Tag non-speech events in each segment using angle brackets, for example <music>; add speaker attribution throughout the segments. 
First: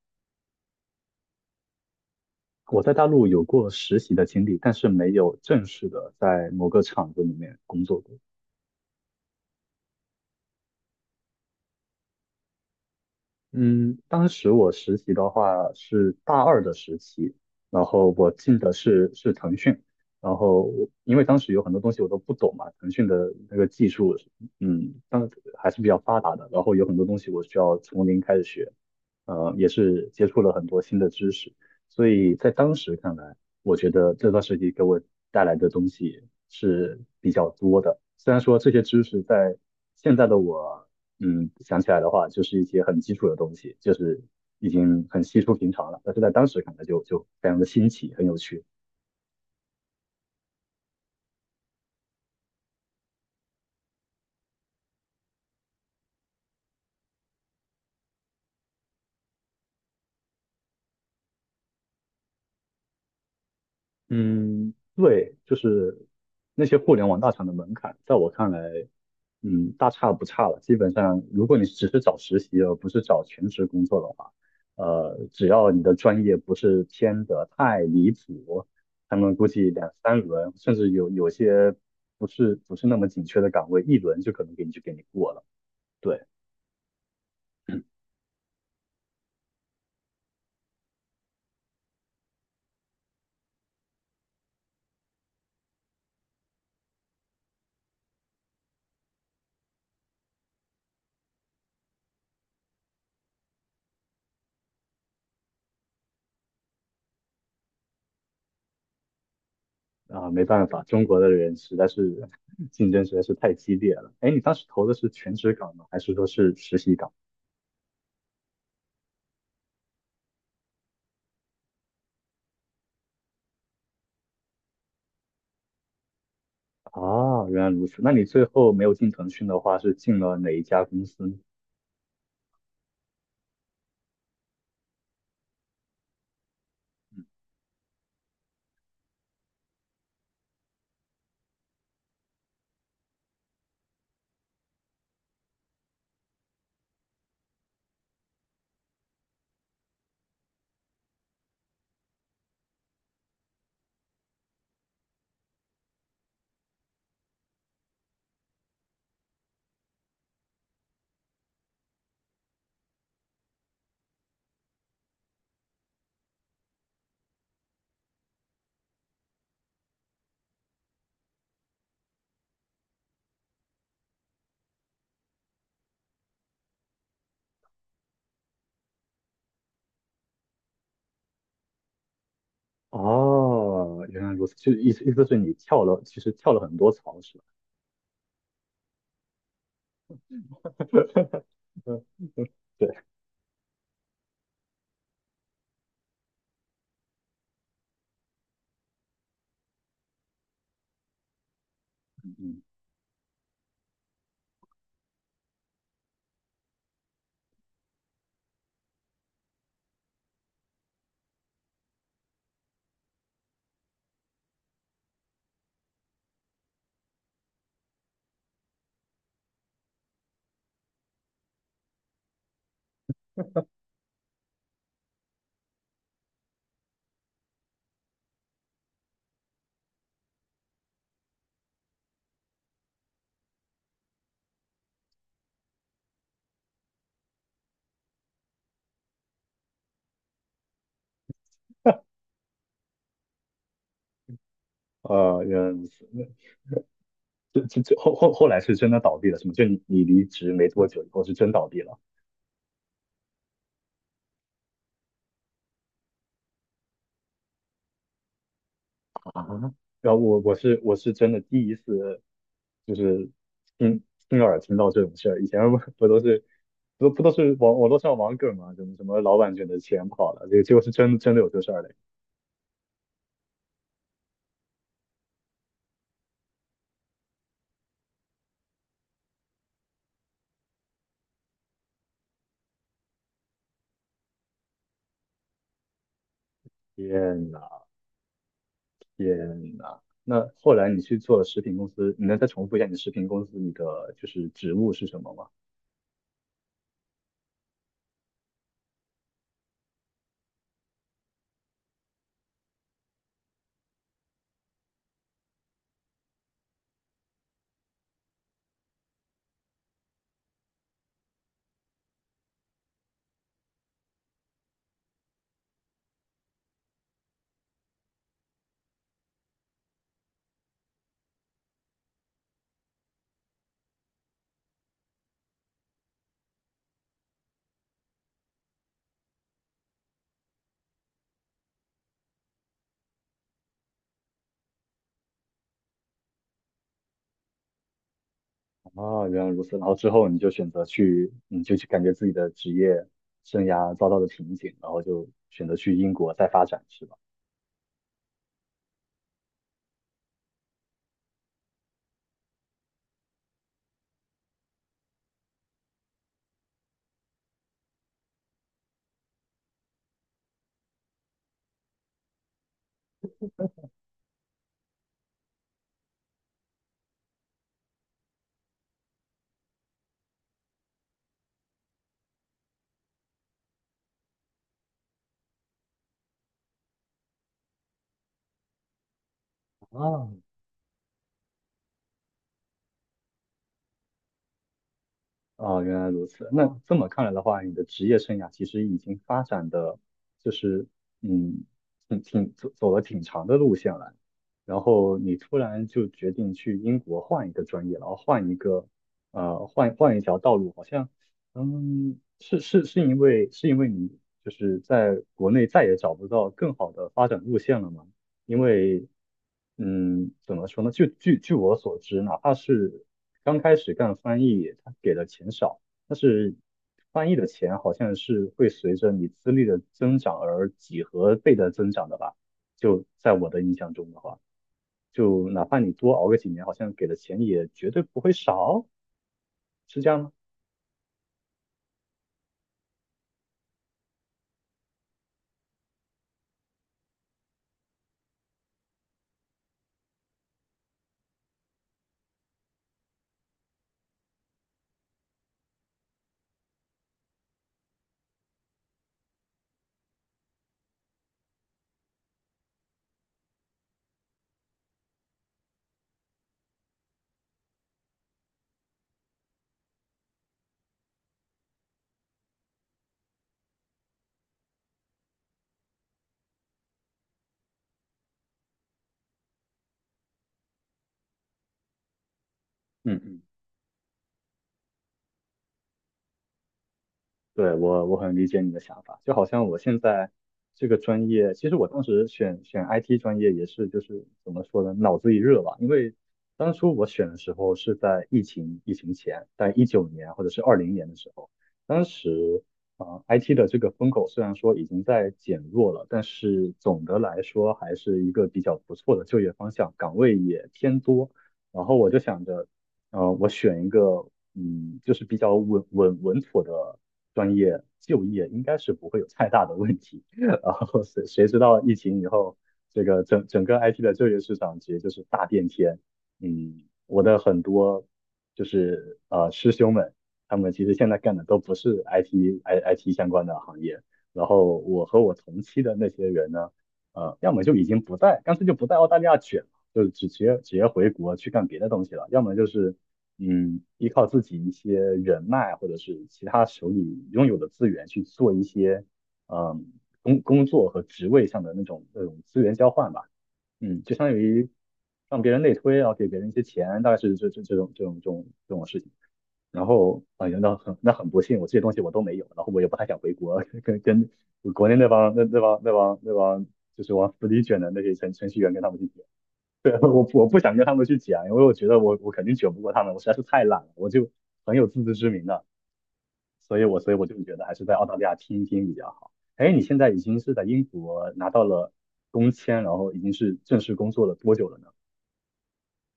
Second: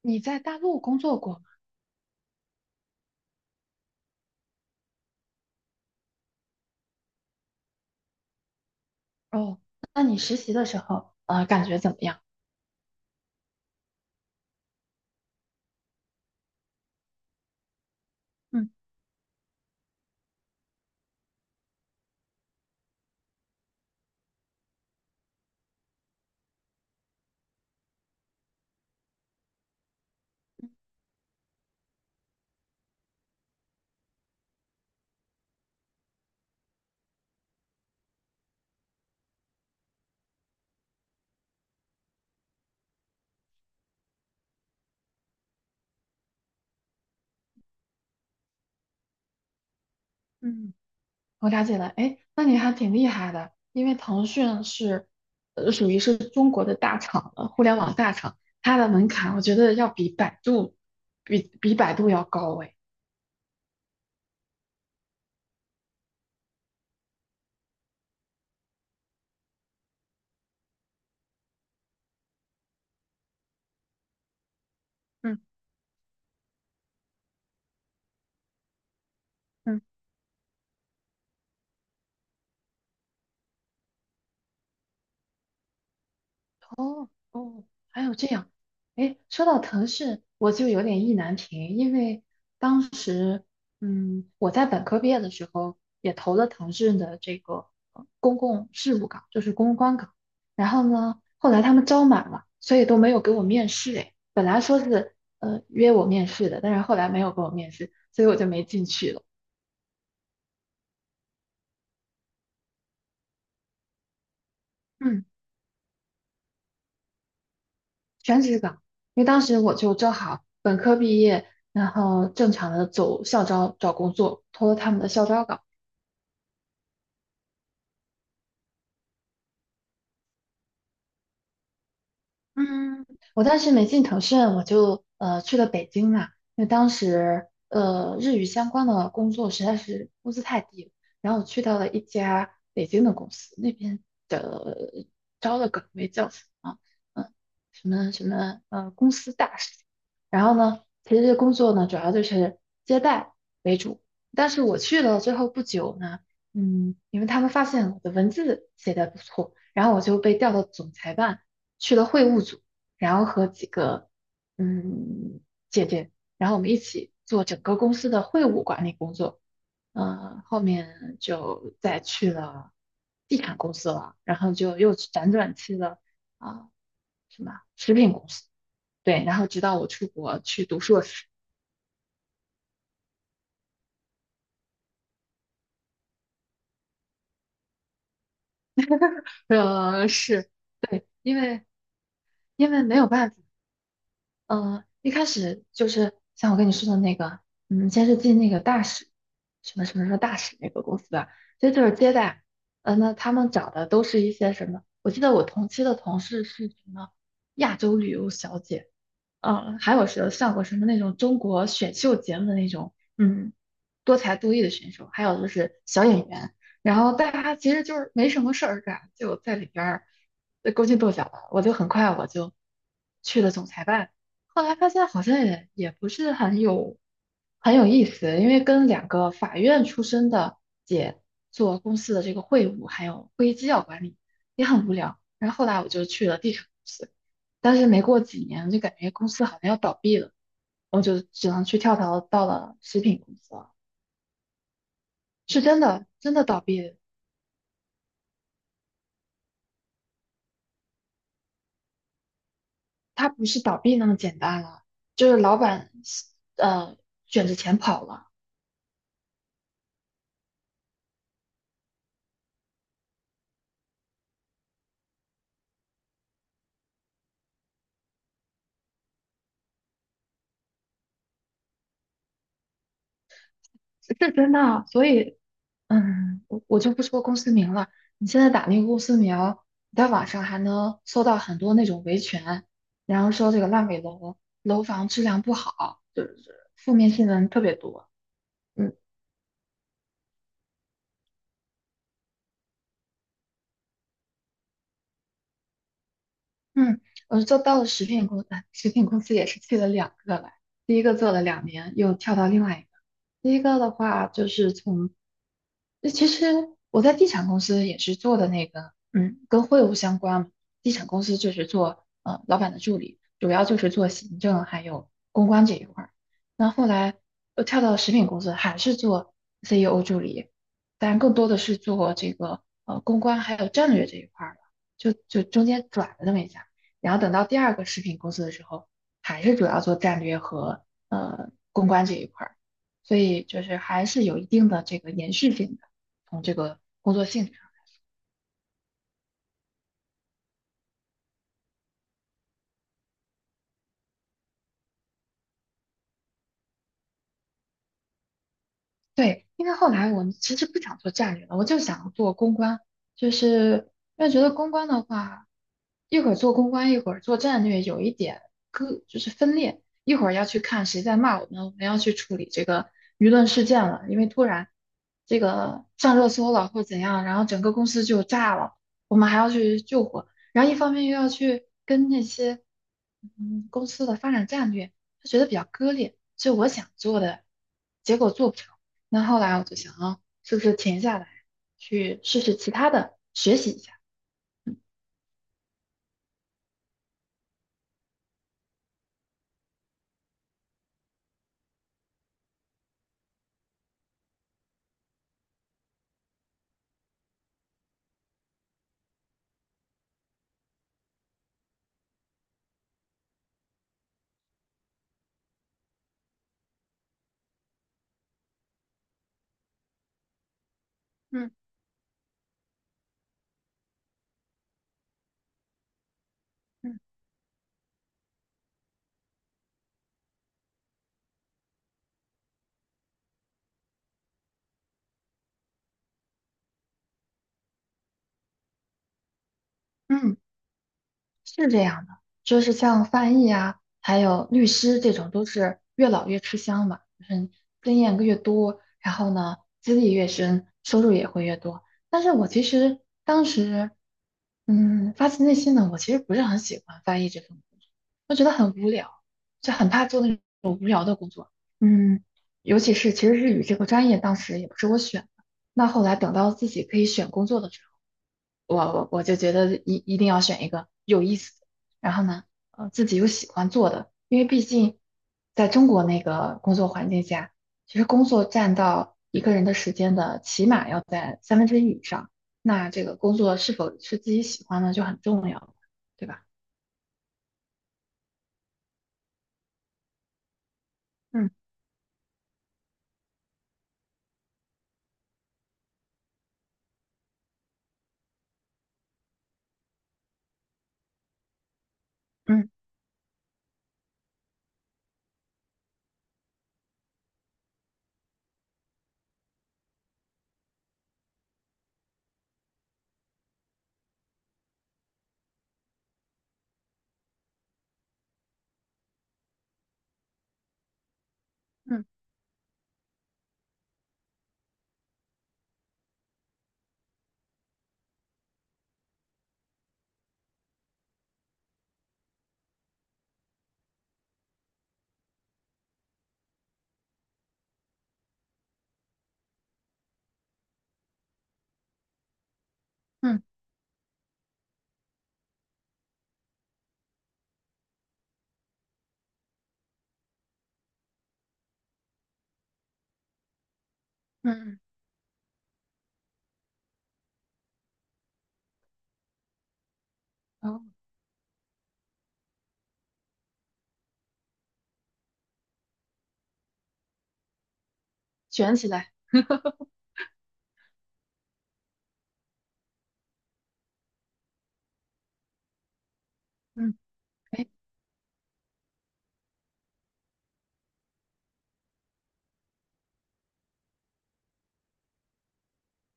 Speaker 1: 你在大陆工作过
Speaker 2: 我在大陆有过实习的经历，但是没有正式的在某个厂子里面工作过。
Speaker 1: 哦？那你实习的时候，感觉怎么样？
Speaker 2: 嗯，当时我实习的话是大二的时期，然后我进
Speaker 1: 嗯。
Speaker 2: 的是腾讯，然后我因为当时有很多东西我都不懂嘛，腾讯的那个技术，嗯，当还是比较发达的，然后有很多东西我需要从零开始学，也是接触了很多新的知识，所以在当时看来，我觉得这段时期给我带来的东西是比较多的，虽然说这些知识在现在的我。想起来的话，就是一些很基础的东西，就是已经很稀疏平常了。但是在当时看来就非常的新奇，很有趣。
Speaker 1: 嗯。我了解了，哎，那你还挺厉害的，因为腾讯是，属于是中国的大厂了，互联网大厂，它的门槛我觉得要比百度，比百度要高诶，
Speaker 2: 嗯，对，就是那些互联网大厂的门槛，在我看来，大差不差了。基本上，如果你只是找实习而不是找全职工作的话，
Speaker 1: 嗯。
Speaker 2: 只要你的专业不是偏得太离谱，他们估计
Speaker 1: 嗯。
Speaker 2: 两三轮，甚至有些不是那么紧缺的岗位，一轮就可能给你过了。对。
Speaker 1: 哦哦，还有这样，哎，说到腾讯，我就有点意难平，因为当时，嗯，我在本科毕业的时候也投了腾讯的这个公共事务岗，就是公关岗，然后呢，后来他们招满了，所以都没有给我面试，哎，本来说是约我面试的，但是后来没有给我面试，所以我就没进去了。
Speaker 2: 啊，没办法，中国的人实在是 <laughs> 竞争实在是太激烈了。哎，你当时投的是
Speaker 1: 嗯。
Speaker 2: 全职岗吗？还是说是实习岗？
Speaker 1: 全职岗，因为当时我就正好本科毕业，然后正常的走校招找工作，投了他们的校招岗。
Speaker 2: 啊，原来如此。那你最后没有进腾讯的话，是进了哪一家公司呢？
Speaker 1: 嗯，我当时没进腾讯，我就去了北京嘛，因为当时日语相关的工作实在是工资太低了，然后我去到了一家北京的公司，那边的招的岗位叫什么？嗯，什么什么公司大使。然后呢，其实这工作呢主要就是接待为主，但是我去了之后不久呢，嗯，因为他们发现我的文字写的不错，然后我就被调到总裁办。去了会务组，然后和几个嗯姐姐，然后我们一起做整个公司的会务管理工作。后面就再去了地产公司了，然后就又辗转去了啊、什么食品公司，对，然后直到我出国去读硕士，
Speaker 2: 哦，原来如此，就意思是你跳了，其实跳了很多槽是吧？
Speaker 1: <laughs> 是对，因
Speaker 2: <laughs>
Speaker 1: 为
Speaker 2: 嗯，对，
Speaker 1: 没有办法，一开始就是像我跟你说的那个，嗯，先是进那个大使，什么大使那个公司吧，其就是接待，
Speaker 2: 嗯，
Speaker 1: 那他们找的都是一些什么？我记得我同期的同事是什么亚洲旅游小姐，嗯，还有是上过什么那种中国选秀节目的那种，嗯，多才多艺的选手，还有就是小演员，然后大家其实就是没什么事儿干，就在里边儿勾心斗角的。我就很快去了总裁办，后来发现好像也不是很有很有意思，因为跟两个法院出身的姐做公司的这个会务还有会议纪要管理也很无聊。然后后来我就去了地产公司。但是没过几年就感觉公司好像要倒闭了，我就只能去跳槽到了食品公司了。是
Speaker 2: 原来
Speaker 1: 真
Speaker 2: 如
Speaker 1: 的，
Speaker 2: 此。那
Speaker 1: 真的倒闭了，
Speaker 2: 这这这后后后来是真的倒闭了是吗？就你离职没多久以后是真倒闭了。
Speaker 1: 它不是倒闭那么简单了，就是老板呃卷着钱跑了，
Speaker 2: 啊，然后我是真的第一次，就是亲亲耳听到这种事儿。以前不都是网络上网梗嘛，什么什么老板卷的钱跑了，这个结果是真的有这事儿嘞！
Speaker 1: 是是真的啊。所以嗯，我就不说公司名了，你现在打那个公司名，你在网上还能搜到很多那种维权，然后说这个烂尾楼楼房质量不好，就是负面新闻
Speaker 2: 天呐
Speaker 1: 特别多。嗯。
Speaker 2: 天呐！那后来你去做食品公司，你能再重复一下你食品公司你的就是职务是什么吗？
Speaker 1: 嗯，我做到了食品公，哎食品公司也是去了两个来，第一个做了两年，又跳到另外一个。第一个的话就是从，那其实我在地产公司也是做的那个，嗯，跟会务相关嘛。地产公司就是做老板的助理，主要就是做行政还有公关这一块儿。那后来又跳到食品公司，还是做 CEO 助理，但更多的是做这个公关还有战略这一块儿了，就中间转了那么一下。然后等到第二个食品公司的时候，还是主要做战略和公关这一块儿，所以就是还是有一定的这个延续性的，从这个工作性质。
Speaker 2: 啊，原来如此。然后之后你就去感觉自己的职业生涯遭到了瓶颈，然后就选择去英国再发展，是吧？
Speaker 1: 对，因为后来我们其实不想做战略了，我就想做公关，就是因为觉得公关的话，一会儿做公关，一会儿做战略，有一点割就是分裂，一会儿要去看谁在骂我们，我们要去处理这个舆论事件了，因为突然这个上热搜了或怎样，然后整个公司就炸了，我们还要去救火，然后一方面又要去跟那些公司的发展战略，就觉得比较割裂，所以我想做的结果做不成。那后来我就想啊，
Speaker 2: 啊，
Speaker 1: 是不是停下来去试试其他的，学习一下？
Speaker 2: 哦，原来如此。那这么看来的话，你的职业生涯其实已经发展的，就是嗯，挺挺走走了挺长的路线了。然后你突然就决定去英国换一个专业，然后换一条道路，好像是是是因为是因为你就是在国内再也找不到更好的发展路线了吗？因为，怎么说呢？就据
Speaker 1: 嗯。
Speaker 2: 据我所知，哪怕是刚开始干翻译，他给的钱少，但是
Speaker 1: 嗯。
Speaker 2: 翻译的钱好像是会随着你资历的增长而几何倍的增长的吧？就在我的印象中的话，就哪怕你多熬个几年，好像给的钱也绝对不会少，是这样吗？
Speaker 1: 嗯，是这样的，就是像翻译啊，还有律师这种，都是越老越吃香嘛，就是经验越多，然后呢，资历越深，收入也会越多。但是我其实当时，嗯，发自内心的，我其实不是很喜欢翻译这份工作。就很怕做那种无聊的工作。嗯，尤其是其实日语这个专业当时也不是我选的，那后来等到自己可以选工作的时候，我就觉得一定要选一个有意思的，然后呢，自己又喜欢做的，因为毕竟在中国那个工作环境下，其实工作占到一个人的时间的起码要在三分之一以上，那这个
Speaker 2: 嗯
Speaker 1: 工
Speaker 2: 嗯，
Speaker 1: 作是否是自己喜欢的就很重要了，对吧？
Speaker 2: 对，我很理解你的想法，就好像我现在这个专
Speaker 1: 嗯。
Speaker 2: 业，其实我当时选 IT 专业也是就是怎么说呢，脑子一热吧，因为当初我选的时候是在疫情前，在19年或者是20年的时候，当时
Speaker 1: 嗯。
Speaker 2: IT 的这个风口虽然说已经在减弱了，但是总的来说还是一个比较不错的就业方向，岗位也偏多，然后我就想着。我选一个，就是比较稳妥的专业就业应该是不会有太大的问题。<laughs> 然后谁知道疫
Speaker 1: 嗯。
Speaker 2: 情以后，这个整个 IT 的就业市场其实就是大变天。我的很多就是师兄们，他们其实现在干的都不是 IT IT 相关的行业。然后我和我同期的那些人呢，要么就已经不在，干脆就不在澳大利亚卷了，就直接回国去干别的东西了；要么就是
Speaker 1: 嗯。
Speaker 2: 依靠自己一些人脉或者是其他手里拥有的资源去做一些，嗯，工作和职位上的那种资源交换吧。就相当于
Speaker 1: 嗯，
Speaker 2: 让别人内推，然后给别人一些钱，大概是这种事情。然后，哎呀，那
Speaker 1: 嗯
Speaker 2: 很那很不幸，我这些东西我都没有，然后我也不太想回国，<laughs> 跟国内那帮就是往死里卷的那些程序员
Speaker 1: 卷
Speaker 2: 跟
Speaker 1: 起
Speaker 2: 他们去
Speaker 1: 来。
Speaker 2: 比。对，<laughs> 我不想跟他们去讲，因为我觉得我肯定卷不过他们，我实在是太懒了，我就很有自知之明的，所以
Speaker 1: 嗯。
Speaker 2: 我所以我就觉得
Speaker 1: 哎，
Speaker 2: 还是在澳大利亚听一听比较好。哎，你现在已经是在英国拿到了工签，然后已经是正式工作了多久了呢？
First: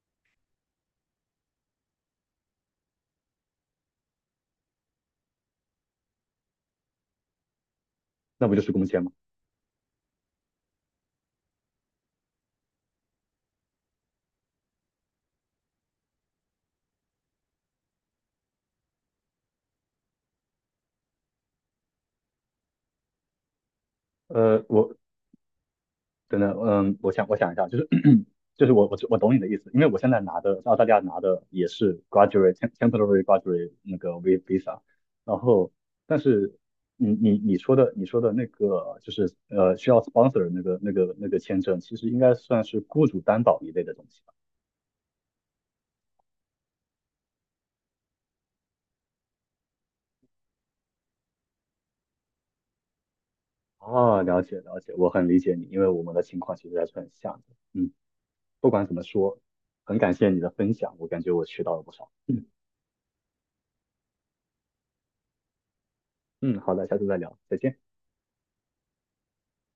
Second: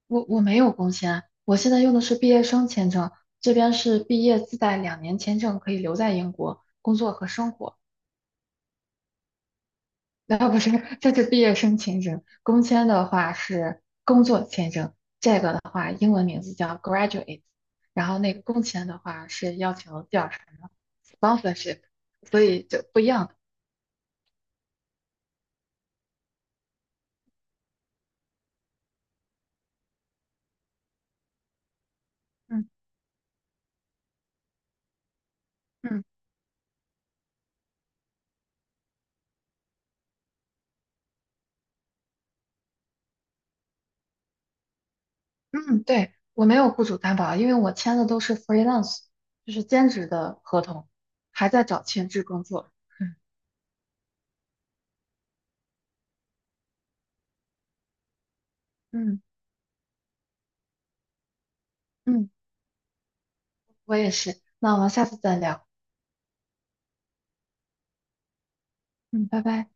Speaker 1: 我没有工签，我现在用的是毕业生签证，这边是毕业自带两年签证，可以留在英国工作和生活。
Speaker 2: 那不就是工签吗？
Speaker 1: 啊，不是，这是毕业生签证，工签的话是工作签证，这个的话英文名字叫 graduate，然后那个工签的话是要求第二什么 sponsorship，所以就不一样的。
Speaker 2: 我真的，我想一下，就是 <clears throat> 就是我懂你的意思，因为我现在拿的在澳大利亚拿的也是 graduate
Speaker 1: 嗯。
Speaker 2: temporary graduate 那个 visa，然后
Speaker 1: 嗯。
Speaker 2: 但是你说的那个就是需要 sponsor 那个签证，其实应该算是雇主担保一类的东西吧。
Speaker 1: 嗯，对，我没有雇主担保啊，因为我签的都是 freelance，就是兼职的合同，还在找全职工作。嗯。
Speaker 2: 哦，了解了解，我很理解你，因为我们的情况其实还是很像的。嗯，不管怎么
Speaker 1: 嗯，
Speaker 2: 说，很感谢你的分享，我感觉我学到了不少。
Speaker 1: 嗯
Speaker 2: 嗯
Speaker 1: 我也是。那我们下次再聊。
Speaker 2: 嗯，好的，下次再聊，再见。
Speaker 1: 嗯，拜拜。